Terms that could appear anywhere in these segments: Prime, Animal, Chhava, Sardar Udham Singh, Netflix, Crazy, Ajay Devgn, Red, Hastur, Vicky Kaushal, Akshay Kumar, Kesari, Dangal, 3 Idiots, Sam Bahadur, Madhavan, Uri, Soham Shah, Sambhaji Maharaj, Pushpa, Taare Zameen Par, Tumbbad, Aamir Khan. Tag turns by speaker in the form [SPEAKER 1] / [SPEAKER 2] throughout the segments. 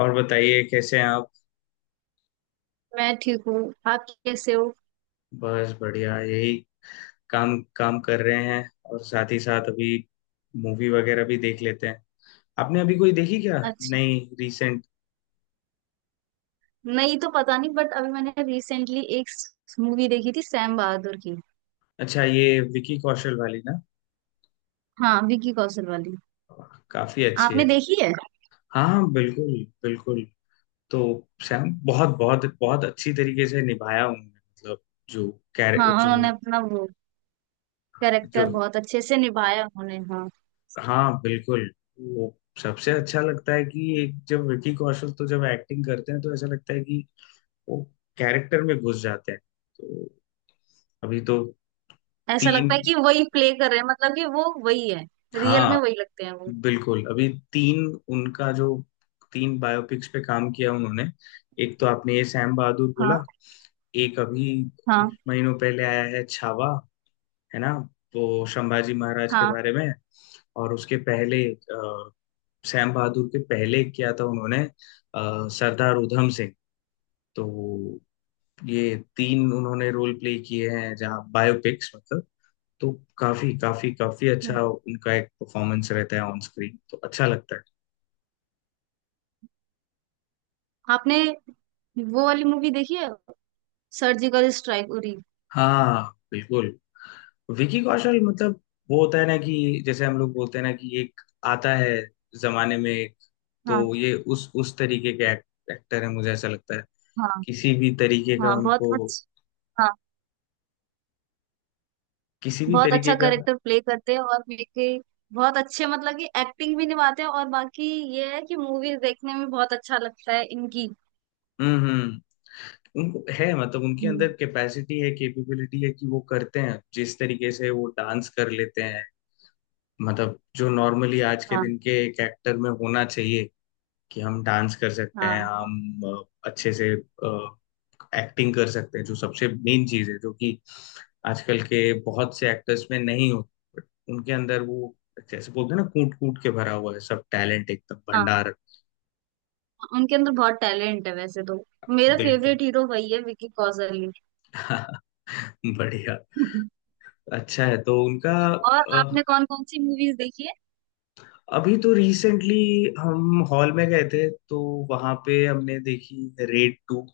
[SPEAKER 1] और बताइए कैसे हैं आप।
[SPEAKER 2] मैं ठीक हूँ। आप कैसे हो?
[SPEAKER 1] बस बढ़िया, यही काम काम कर रहे हैं और साथ ही साथ अभी मूवी वगैरह भी देख लेते हैं। आपने अभी कोई देखी क्या?
[SPEAKER 2] अच्छा,
[SPEAKER 1] नहीं, रिसेंट?
[SPEAKER 2] नहीं तो पता नहीं बट अभी मैंने रिसेंटली एक मूवी देखी थी, सैम बहादुर की।
[SPEAKER 1] अच्छा, ये विकी कौशल वाली ना,
[SPEAKER 2] हाँ, विकी कौशल वाली।
[SPEAKER 1] काफी अच्छी है।
[SPEAKER 2] आपने देखी है?
[SPEAKER 1] हाँ हाँ, बिल्कुल बिल्कुल। तो सैम बहुत बहुत बहुत अच्छी तरीके से निभाया उन्होंने, मतलब जो कैर
[SPEAKER 2] हाँ,
[SPEAKER 1] जो
[SPEAKER 2] उन्होंने अपना वो कैरेक्टर
[SPEAKER 1] जो,
[SPEAKER 2] बहुत अच्छे से निभाया उन्होंने, हाँ।
[SPEAKER 1] हाँ बिल्कुल, वो सबसे अच्छा लगता है कि एक जब विकी कौशल, तो जब एक्टिंग करते हैं तो ऐसा लगता है कि वो कैरेक्टर में घुस जाते हैं। तो अभी तो
[SPEAKER 2] ऐसा
[SPEAKER 1] तीन,
[SPEAKER 2] लगता है कि वही प्ले कर रहे हैं, मतलब कि वो वही है, रियल में
[SPEAKER 1] हाँ
[SPEAKER 2] वही लगते हैं वो।
[SPEAKER 1] बिल्कुल, अभी तीन उनका जो, तीन बायोपिक्स पे काम किया उन्होंने। एक तो आपने ये सैम बहादुर
[SPEAKER 2] हाँ,
[SPEAKER 1] बोला, एक अभी
[SPEAKER 2] हाँ,
[SPEAKER 1] कुछ महीनों पहले आया है छावा, है ना, वो संभाजी महाराज के
[SPEAKER 2] हाँ,
[SPEAKER 1] बारे में। और उसके पहले सैम बहादुर के पहले किया था उन्होंने सरदार उधम सिंह। तो ये तीन उन्होंने रोल प्ले किए हैं जहाँ बायोपिक्स, मतलब, तो काफी काफी काफी
[SPEAKER 2] हाँ।
[SPEAKER 1] अच्छा उनका एक परफॉर्मेंस रहता है ऑन स्क्रीन, तो अच्छा लगता है।
[SPEAKER 2] आपने वो वाली मूवी देखी है, सर्जिकल स्ट्राइक उरी?
[SPEAKER 1] हाँ बिल्कुल, विकी कौशल, मतलब वो होता है ना, कि जैसे हम लोग बोलते हैं ना कि एक आता है जमाने में एक,
[SPEAKER 2] हाँ,
[SPEAKER 1] तो ये उस तरीके के एक्टर है, मुझे ऐसा लगता है।
[SPEAKER 2] हाँ,
[SPEAKER 1] किसी भी तरीके का
[SPEAKER 2] हाँ, बहुत
[SPEAKER 1] उनको,
[SPEAKER 2] अच्छा।
[SPEAKER 1] किसी भी
[SPEAKER 2] बहुत
[SPEAKER 1] तरीके
[SPEAKER 2] अच्छा
[SPEAKER 1] का।
[SPEAKER 2] कैरेक्टर प्ले करते हैं, और मेरे बहुत अच्छे मतलब कि एक्टिंग भी निभाते हैं, और बाकी ये है कि मूवीज देखने में बहुत अच्छा लगता है इनकी।
[SPEAKER 1] हम्म। उनको है, मतलब उनके
[SPEAKER 2] हम्म,
[SPEAKER 1] अंदर कैपेसिटी है, कैपेबिलिटी है, कि वो करते हैं, जिस तरीके से वो डांस कर लेते हैं, मतलब जो नॉर्मली आज के
[SPEAKER 2] हाँ,
[SPEAKER 1] दिन के एक एक्टर में होना चाहिए, कि हम डांस कर सकते हैं,
[SPEAKER 2] हाँ।
[SPEAKER 1] हम अच्छे से एक्टिंग कर सकते हैं, जो सबसे मेन चीज है, जो कि आजकल के बहुत से एक्टर्स में नहीं होती। बट उनके अंदर वो, जैसे बोलते हैं ना, कूट कूट के भरा हुआ है, सब टैलेंट एकदम
[SPEAKER 2] हाँ,
[SPEAKER 1] भंडार।
[SPEAKER 2] उनके अंदर बहुत टैलेंट है वैसे तो। मेरा
[SPEAKER 1] बिल्कुल
[SPEAKER 2] फेवरेट हीरो वही है, विकी कौशल ही।
[SPEAKER 1] बढ़िया। अच्छा है तो उनका।
[SPEAKER 2] और आपने कौन कौन सी मूवीज देखी है?
[SPEAKER 1] अभी तो रिसेंटली हम हॉल में गए थे, तो वहां पे हमने देखी रेड टू,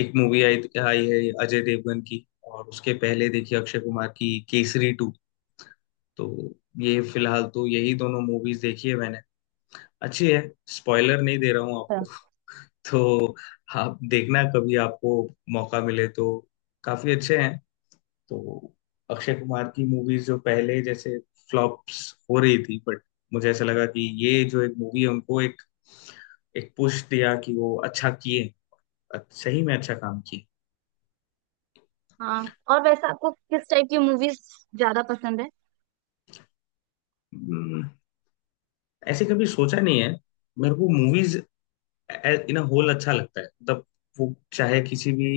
[SPEAKER 1] एक मूवी आई आई है, अजय देवगन की। और उसके पहले देखी अक्षय कुमार की केसरी टू। तो ये फिलहाल तो यही दोनों मूवीज देखी है मैंने। अच्छी है। स्पॉइलर नहीं दे रहा हूँ आपको
[SPEAKER 2] बस।
[SPEAKER 1] तो आप देखना, कभी आपको मौका मिले तो, काफी अच्छे हैं। तो अक्षय कुमार की मूवीज जो पहले जैसे फ्लॉप्स हो रही थी, बट मुझे ऐसा लगा कि ये जो एक मूवी है उनको एक, एक पुश दिया कि वो अच्छा किए, सही में अच्छा काम किए।
[SPEAKER 2] हाँ, और वैसे आपको किस टाइप की मूवीज ज्यादा पसंद है?
[SPEAKER 1] हम्म, ऐसे कभी सोचा नहीं है, मेरे को मूवीज इन होल अच्छा लगता है, मतलब वो चाहे किसी भी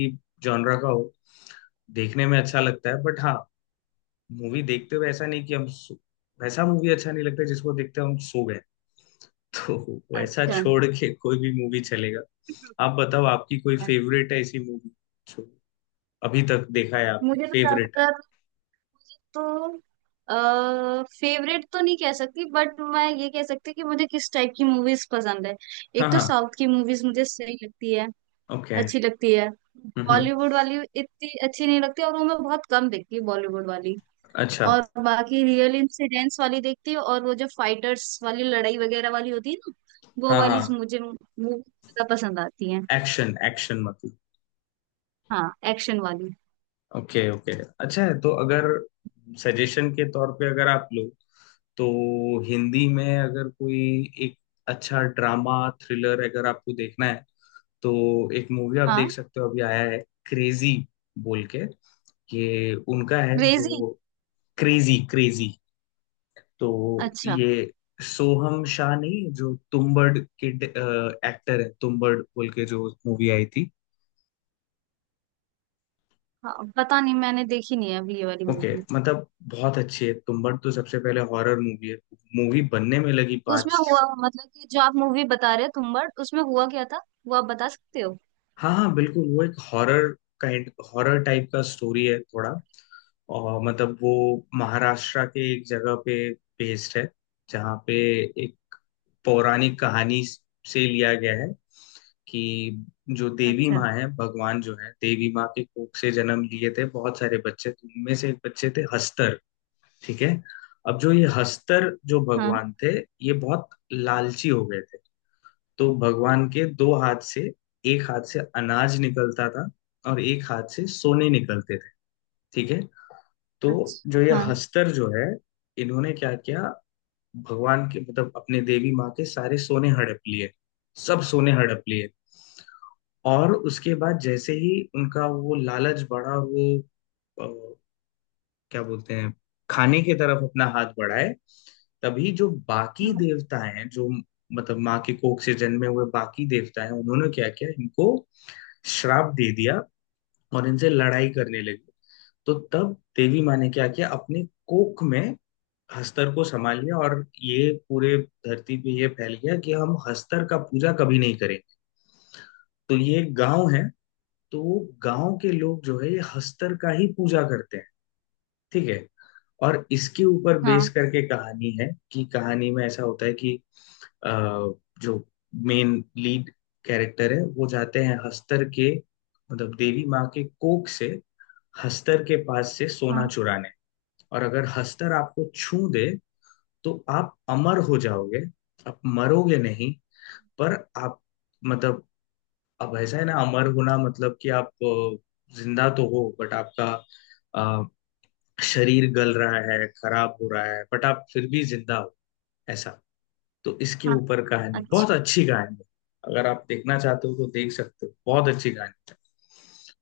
[SPEAKER 1] जॉनरा का हो, देखने में अच्छा लगता है। बट हाँ, मूवी देखते हुए ऐसा नहीं कि वैसा मूवी अच्छा नहीं लगता जिसको देखते हुए हम सो गए। तो वैसा
[SPEAKER 2] अच्छा।
[SPEAKER 1] छोड़ के कोई भी मूवी चलेगा। आप बताओ, आपकी कोई फेवरेट है ऐसी मूवी जो अभी तक देखा है आप?
[SPEAKER 2] मुझे तो
[SPEAKER 1] फेवरेट।
[SPEAKER 2] ज्यादातर तो फेवरेट तो नहीं कह सकती, बट मैं ये कह सकती हूँ कि मुझे किस टाइप की मूवीज पसंद है।
[SPEAKER 1] हाँ
[SPEAKER 2] एक तो
[SPEAKER 1] हाँ।
[SPEAKER 2] साउथ की मूवीज मुझे सही लगती है,
[SPEAKER 1] ओके।
[SPEAKER 2] अच्छी लगती है।
[SPEAKER 1] हम्म।
[SPEAKER 2] बॉलीवुड वाली इतनी अच्छी नहीं लगती, और वो मैं बहुत कम देखती हूँ बॉलीवुड वाली।
[SPEAKER 1] अच्छा।
[SPEAKER 2] और बाकी रियल इंसिडेंट्स वाली देखती हूँ, और वो जो फाइटर्स वाली लड़ाई वगैरह वाली होती है ना, वो
[SPEAKER 1] हाँ हाँ,
[SPEAKER 2] वाली मुझे मूवी ज्यादा पसंद आती है।
[SPEAKER 1] एक्शन एक्शन, मतलब।
[SPEAKER 2] हाँ, एक्शन वाली।
[SPEAKER 1] Okay okay. अच्छा है, तो अगर सजेशन के तौर पे अगर आप लो, तो हिंदी में अगर कोई एक अच्छा ड्रामा थ्रिलर अगर आपको देखना है, तो एक मूवी आप देख
[SPEAKER 2] हाँ,
[SPEAKER 1] सकते हो, अभी आया है क्रेजी बोल के। ये उनका है जो,
[SPEAKER 2] क्रेजी।
[SPEAKER 1] क्रेजी क्रेजी तो
[SPEAKER 2] अच्छा,
[SPEAKER 1] ये सोहम शाह, नहीं जो तुम्बड़ के एक्टर है, तुम्बड़ बोल के जो मूवी आई थी।
[SPEAKER 2] हाँ, पता नहीं, मैंने देखी नहीं है अभी ये वाली
[SPEAKER 1] ओके,
[SPEAKER 2] मूवी।
[SPEAKER 1] मतलब बहुत अच्छी है तुम्बड़ तो, सबसे पहले हॉरर मूवी है, मूवी बनने में लगी
[SPEAKER 2] उसमें
[SPEAKER 1] पाँच।
[SPEAKER 2] हुआ, मतलब कि जो आप मूवी बता रहे हो तुम्बाड़, उसमें हुआ क्या था वो आप बता सकते हो?
[SPEAKER 1] हाँ हाँ बिल्कुल, वो एक हॉरर काइंड, हॉरर टाइप का स्टोरी है थोड़ा। और मतलब वो महाराष्ट्र के एक जगह पे बेस्ड है, जहाँ पे एक पौराणिक कहानी से लिया गया है, कि जो देवी
[SPEAKER 2] अच्छा,
[SPEAKER 1] माँ है, भगवान जो है, देवी माँ के कोख से जन्म लिए थे बहुत सारे बच्चे, तो उनमें से एक बच्चे थे हस्तर। ठीक है। अब जो ये हस्तर जो
[SPEAKER 2] हाँ।
[SPEAKER 1] भगवान थे, ये बहुत लालची हो गए थे। तो भगवान के दो हाथ से, एक हाथ से अनाज निकलता था और एक हाथ से सोने निकलते थे। ठीक है। तो जो ये
[SPEAKER 2] अच्छा, हाँ,
[SPEAKER 1] हस्तर जो है, इन्होंने क्या किया, भगवान के, मतलब अपने देवी माँ के सारे सोने हड़प लिए। सब सोने हड़प लिए। और उसके बाद जैसे ही उनका वो लालच बढ़ा, वो अ, क्या बोलते हैं, खाने की तरफ अपना हाथ बढ़ाए, तभी जो बाकी
[SPEAKER 2] हाँ,
[SPEAKER 1] देवता हैं, जो मतलब माँ के कोख से जन्मे हुए बाकी देवता हैं, उन्होंने क्या किया इनको, श्राप दे दिया और इनसे लड़ाई करने लगे। तो तब देवी माँ ने क्या किया, अपने कोख में हस्तर को संभाल लिया, और ये पूरे धरती पे ये फैल गया कि हम हस्तर का पूजा कभी नहीं करें। तो ये एक गांव है, तो गांव के लोग जो है, ये हस्तर का ही पूजा करते हैं। ठीक है। और इसके ऊपर बेस
[SPEAKER 2] हाँ,
[SPEAKER 1] करके कहानी है कि, कहानी में ऐसा होता है कि, अ, जो मेन लीड कैरेक्टर है, वो जाते हैं हस्तर के, मतलब देवी माँ के कोख से हस्तर के पास से सोना
[SPEAKER 2] हाँ,
[SPEAKER 1] चुराने। और अगर हस्तर आपको छू दे, तो आप अमर हो जाओगे, आप मरोगे नहीं। पर आप, मतलब, अब ऐसा है ना, अमर होना मतलब कि आप जिंदा तो हो बट आपका अ, शरीर गल रहा है, खराब हो रहा है, बट आप फिर भी जिंदा हो, ऐसा। तो इसके
[SPEAKER 2] हाँ।
[SPEAKER 1] ऊपर कहानी, बहुत
[SPEAKER 2] अच्छा,
[SPEAKER 1] अच्छी कहानी है। अगर आप देखना चाहते हो तो देख सकते हो, बहुत अच्छी कहानी है।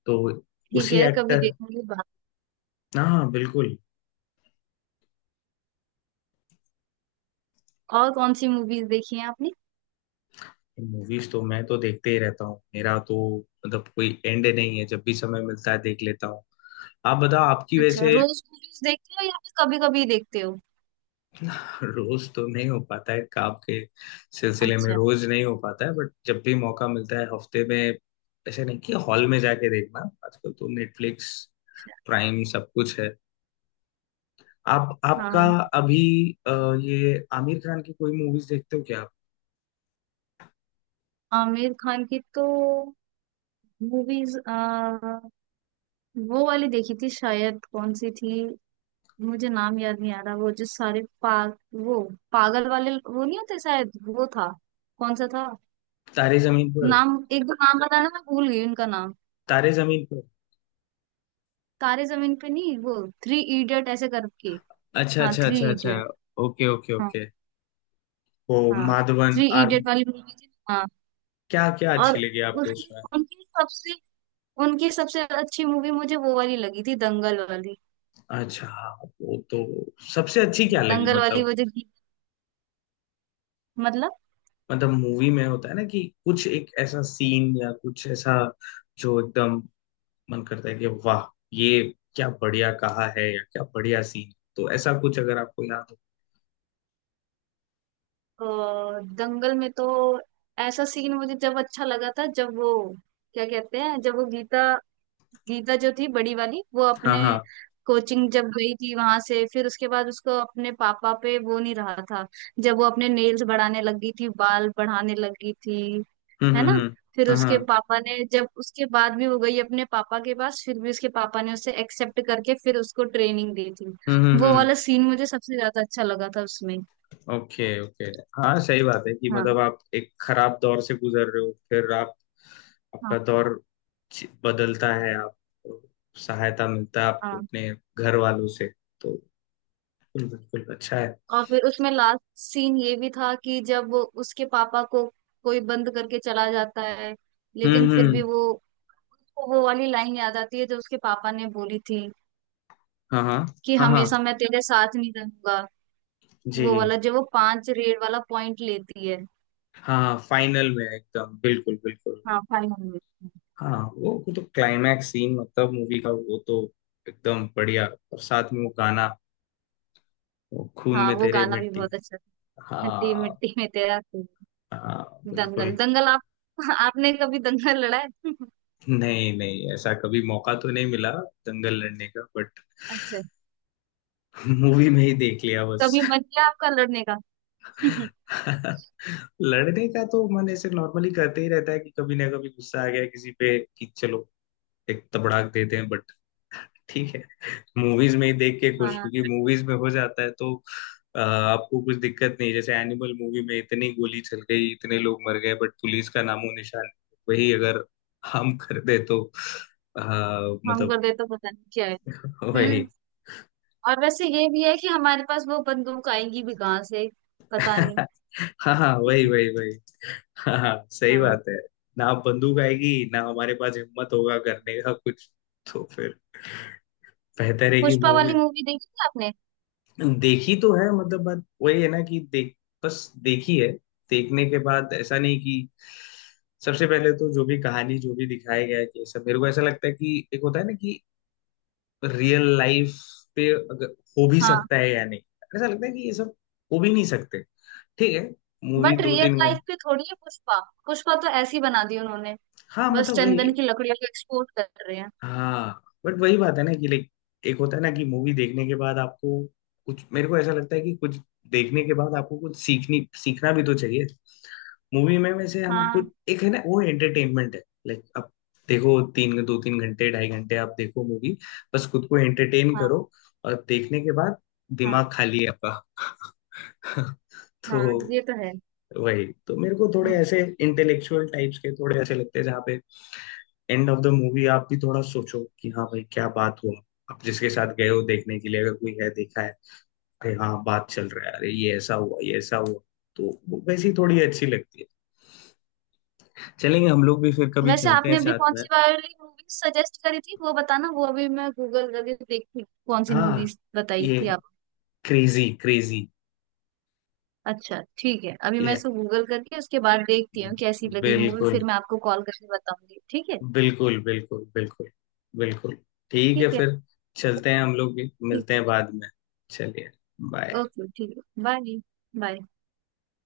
[SPEAKER 1] तो
[SPEAKER 2] ठीक
[SPEAKER 1] उसी
[SPEAKER 2] है, कभी
[SPEAKER 1] एक्टर,
[SPEAKER 2] देखेंगे बात।
[SPEAKER 1] हाँ बिल्कुल।
[SPEAKER 2] और कौन सी मूवीज देखी हैं आपने?
[SPEAKER 1] मूवीज तो मैं तो देखते ही रहता हूँ, मेरा तो मतलब कोई एंड नहीं है, जब भी समय मिलता है देख लेता हूँ। आप बताओ आपकी
[SPEAKER 2] अच्छा,
[SPEAKER 1] वैसे।
[SPEAKER 2] रोज मूवीज देखते हो या फिर कभी कभी देखते हो?
[SPEAKER 1] रोज तो नहीं हो पाता है, काम के सिलसिले में
[SPEAKER 2] अच्छा,
[SPEAKER 1] रोज नहीं हो पाता है, बट जब भी मौका मिलता है, हफ्ते में, ऐसे नहीं कि हॉल में जाके देखना, आजकल तो नेटफ्लिक्स
[SPEAKER 2] अच्छा,
[SPEAKER 1] प्राइम सब कुछ है। आप, आपका
[SPEAKER 2] हाँ।
[SPEAKER 1] अभी, ये आमिर खान की कोई मूवीज देखते हो क्या आप?
[SPEAKER 2] आमिर खान की तो मूवीज वो वाली देखी थी, शायद कौन सी थी, मुझे नाम याद नहीं आ रहा। वो जो सारे वो पागल वाले वो नहीं होते, शायद वो था। कौन सा था?
[SPEAKER 1] तारे जमीन पर।
[SPEAKER 2] नाम, एक दो नाम बताना, मैं भूल गई उनका नाम।
[SPEAKER 1] तारे जमीन पर।
[SPEAKER 2] तारे जमीन पे नहीं, वो थ्री इडियट ऐसे करके।
[SPEAKER 1] अच्छा
[SPEAKER 2] हाँ,
[SPEAKER 1] अच्छा
[SPEAKER 2] थ्री
[SPEAKER 1] अच्छा अच्छा।
[SPEAKER 2] इडियट।
[SPEAKER 1] ओके ओके
[SPEAKER 2] हाँ,
[SPEAKER 1] ओके। वो
[SPEAKER 2] हाँ,
[SPEAKER 1] माधवन
[SPEAKER 2] थ्री
[SPEAKER 1] आर,
[SPEAKER 2] इडियट वाली मूवी थी, हाँ।
[SPEAKER 1] क्या क्या
[SPEAKER 2] और
[SPEAKER 1] अच्छी लगी आपको
[SPEAKER 2] उसकी
[SPEAKER 1] उसमें?
[SPEAKER 2] उनकी सबसे अच्छी मूवी मुझे वो वाली लगी थी, दंगल वाली।
[SPEAKER 1] अच्छा हाँ, वो तो सबसे अच्छी क्या लगी,
[SPEAKER 2] दंगल वाली
[SPEAKER 1] मतलब,
[SPEAKER 2] वो जो गीत- मतलब,
[SPEAKER 1] मतलब मूवी में होता है ना कि कुछ एक ऐसा सीन, या कुछ ऐसा जो एकदम मन करता है कि वाह, ये क्या बढ़िया कहा है, या क्या बढ़िया सीन, तो ऐसा कुछ अगर आपको याद हो।
[SPEAKER 2] और दंगल में तो ऐसा सीन मुझे जब अच्छा लगा था जब वो, क्या कहते हैं, जब वो गीता गीता जो थी बड़ी वाली, वो
[SPEAKER 1] हाँ
[SPEAKER 2] अपने
[SPEAKER 1] हाँ।
[SPEAKER 2] कोचिंग जब गई थी, वहां से फिर उसके बाद उसको अपने पापा पे वो नहीं रहा था, जब वो अपने नेल्स बढ़ाने लगी थी, बाल बढ़ाने लगी थी,
[SPEAKER 1] हम्म
[SPEAKER 2] है ना?
[SPEAKER 1] हम्म हम्म
[SPEAKER 2] फिर
[SPEAKER 1] हाँ
[SPEAKER 2] उसके
[SPEAKER 1] हाँ।
[SPEAKER 2] पापा ने, जब उसके बाद भी वो गई अपने पापा के पास, फिर भी उसके पापा ने उसे एक्सेप्ट करके फिर उसको ट्रेनिंग दी थी।
[SPEAKER 1] हम्म हम्म
[SPEAKER 2] वो
[SPEAKER 1] हम्म
[SPEAKER 2] वाला सीन मुझे सबसे ज्यादा अच्छा लगा था उसमें।
[SPEAKER 1] Okay okay. हाँ सही बात है कि,
[SPEAKER 2] हाँ,
[SPEAKER 1] मतलब आप एक खराब दौर से गुजर रहे हो, फिर आप, आपका
[SPEAKER 2] हाँ,
[SPEAKER 1] दौर बदलता है, आप सहायता मिलता है आपको
[SPEAKER 2] हाँ।
[SPEAKER 1] अपने घर वालों से। तो बिल्कुल बिल्कुल, अच्छा है।
[SPEAKER 2] और फिर उसमें लास्ट सीन ये भी था कि जब वो, उसके पापा को कोई बंद करके चला जाता है, लेकिन
[SPEAKER 1] हम्म
[SPEAKER 2] फिर भी
[SPEAKER 1] हम्म
[SPEAKER 2] वो, उसको वो वाली लाइन याद आती है जो उसके पापा ने बोली थी
[SPEAKER 1] हाँ हाँ।
[SPEAKER 2] कि
[SPEAKER 1] हाँ हाँ।
[SPEAKER 2] हमेशा मैं तेरे साथ नहीं रहूंगा। वो
[SPEAKER 1] जी।
[SPEAKER 2] वाला जो वो पांच रेड वाला पॉइंट लेती है।
[SPEAKER 1] हाँ फाइनल में एकदम, बिल्कुल बिल्कुल।
[SPEAKER 2] हाँ, फाइनल में।
[SPEAKER 1] हाँ वो तो क्लाइमैक्स सीन, मतलब मूवी का, वो तो एकदम बढ़िया। और साथ में वो गाना, वो खून
[SPEAKER 2] हाँ,
[SPEAKER 1] में
[SPEAKER 2] वो
[SPEAKER 1] तेरे
[SPEAKER 2] गाना भी
[SPEAKER 1] मिट्टी।
[SPEAKER 2] बहुत अच्छा था। मिट्टी,
[SPEAKER 1] हाँ
[SPEAKER 2] मिट्टी में तेरा खून।
[SPEAKER 1] हाँ
[SPEAKER 2] दंगल
[SPEAKER 1] बिल्कुल।
[SPEAKER 2] दंगल आप। आपने कभी दंगल लड़ा है?
[SPEAKER 1] नहीं नहीं, ऐसा कभी मौका तो नहीं मिला दंगल लड़ने का, बट
[SPEAKER 2] अच्छा,
[SPEAKER 1] मूवी में ही देख लिया बस।
[SPEAKER 2] कभी मन किया आपका लड़ने का?
[SPEAKER 1] लड़ने का तो मन ऐसे नॉर्मली करते ही रहता है कि कभी ना कभी गुस्सा आ गया किसी पे कि चलो एक तबड़ाक देते हैं, बट ठीक है, मूवीज में ही देख के खुश,
[SPEAKER 2] हाँ,
[SPEAKER 1] क्योंकि मूवीज में हो जाता है तो आपको कुछ दिक्कत नहीं, जैसे एनिमल मूवी में इतनी गोली चल गई, इतने लोग मर गए, बट पुलिस का नामो निशान नहीं। वही अगर हम कर दे तो अ,
[SPEAKER 2] हम
[SPEAKER 1] मतलब,
[SPEAKER 2] कर दे तो पता नहीं क्या है। हम्म,
[SPEAKER 1] वही।
[SPEAKER 2] और वैसे ये भी है कि हमारे पास वो बंदूक आएंगी भी कहाँ से, पता नहीं।
[SPEAKER 1] हाँ हाँ, वही वही वही हाँ हाँ, सही
[SPEAKER 2] हाँ,
[SPEAKER 1] बात है। ना बंदूक आएगी, ना हमारे पास हिम्मत होगा करने का कुछ। तो फिर बेहतर है कि
[SPEAKER 2] पुष्पा
[SPEAKER 1] मूवी।
[SPEAKER 2] वाली मूवी देखी है आपने?
[SPEAKER 1] देखी तो है, मतलब बात वही है ना कि देख, बस देखी है, देखने के बाद ऐसा नहीं कि, सबसे पहले तो जो भी कहानी जो भी दिखाया गया है कि, सब मेरे को ऐसा लगता है कि, एक होता है ना कि रियल लाइफ पे अगर हो भी
[SPEAKER 2] हाँ,
[SPEAKER 1] सकता है या नहीं, ऐसा लगता है कि ये सब हो भी नहीं सकते। ठीक है, मूवी
[SPEAKER 2] बट
[SPEAKER 1] दो
[SPEAKER 2] रियल
[SPEAKER 1] तीन
[SPEAKER 2] लाइफ
[SPEAKER 1] घंटे।
[SPEAKER 2] पे थोड़ी है पुष्पा, पुष्पा तो ऐसी बना दी उन्होंने,
[SPEAKER 1] हाँ
[SPEAKER 2] बस
[SPEAKER 1] मतलब
[SPEAKER 2] चंदन
[SPEAKER 1] वही।
[SPEAKER 2] की लकड़ियों को एक्सपोर्ट कर रहे हैं।
[SPEAKER 1] हाँ, बट वही बात है ना कि लाइक, एक होता है ना कि मूवी देखने के बाद आपको कुछ, मेरे को ऐसा लगता है कि कुछ देखने के बाद आपको कुछ सीखनी सीखना भी तो चाहिए। मूवी में वैसे हम
[SPEAKER 2] हाँ,
[SPEAKER 1] कुछ एक है ना, वो एंटरटेनमेंट है, लाइक अब देखो, तीन दो तीन घंटे, ढाई घंटे आप देखो मूवी, बस खुद को एंटरटेन
[SPEAKER 2] हाँ,
[SPEAKER 1] करो। और देखने के बाद
[SPEAKER 2] हाँ।
[SPEAKER 1] दिमाग खाली है आपका
[SPEAKER 2] हाँ,
[SPEAKER 1] तो
[SPEAKER 2] ये तो है।
[SPEAKER 1] वही तो, मेरे को थोड़े
[SPEAKER 2] हम्म।
[SPEAKER 1] ऐसे इंटेलेक्चुअल टाइप्स के थोड़े ऐसे लगते हैं जहाँ पे एंड ऑफ द मूवी आप भी थोड़ा सोचो कि हाँ भाई क्या बात हुआ, आप जिसके साथ गए हो देखने के लिए अगर कोई है देखा है, अरे हाँ बात चल रहा है, अरे ये ऐसा हुआ, ये ऐसा हुआ। तो वो वैसी थोड़ी अच्छी लगती है। चलेंगे हम लोग भी, फिर कभी
[SPEAKER 2] वैसे
[SPEAKER 1] चलते हैं
[SPEAKER 2] आपने अभी
[SPEAKER 1] साथ
[SPEAKER 2] कौन
[SPEAKER 1] में।
[SPEAKER 2] सी वाली मूवी सजेस्ट करी थी, वो बताना, वो अभी मैं गूगल करके देखती हूँ, कौन सी
[SPEAKER 1] हाँ,
[SPEAKER 2] मूवीज बताई
[SPEAKER 1] ये
[SPEAKER 2] थी?
[SPEAKER 1] क्रेजी क्रेजी
[SPEAKER 2] अच्छा, ठीक है, अभी मैं
[SPEAKER 1] ये
[SPEAKER 2] इसको गूगल करके उसके बाद देखती हूँ कैसी लगी मूवी, फिर
[SPEAKER 1] बिल्कुल,
[SPEAKER 2] मैं आपको कॉल करके बताऊंगी, ठीक है?
[SPEAKER 1] बिल्कुल बिल्कुल बिल्कुल बिल्कुल ठीक है
[SPEAKER 2] ठीक है,
[SPEAKER 1] फिर, चलते हैं हम लोग भी,
[SPEAKER 2] ठीक
[SPEAKER 1] मिलते
[SPEAKER 2] है।
[SPEAKER 1] हैं बाद में। चलिए। बाय।
[SPEAKER 2] ओके, ठीक है, बाय। बाय।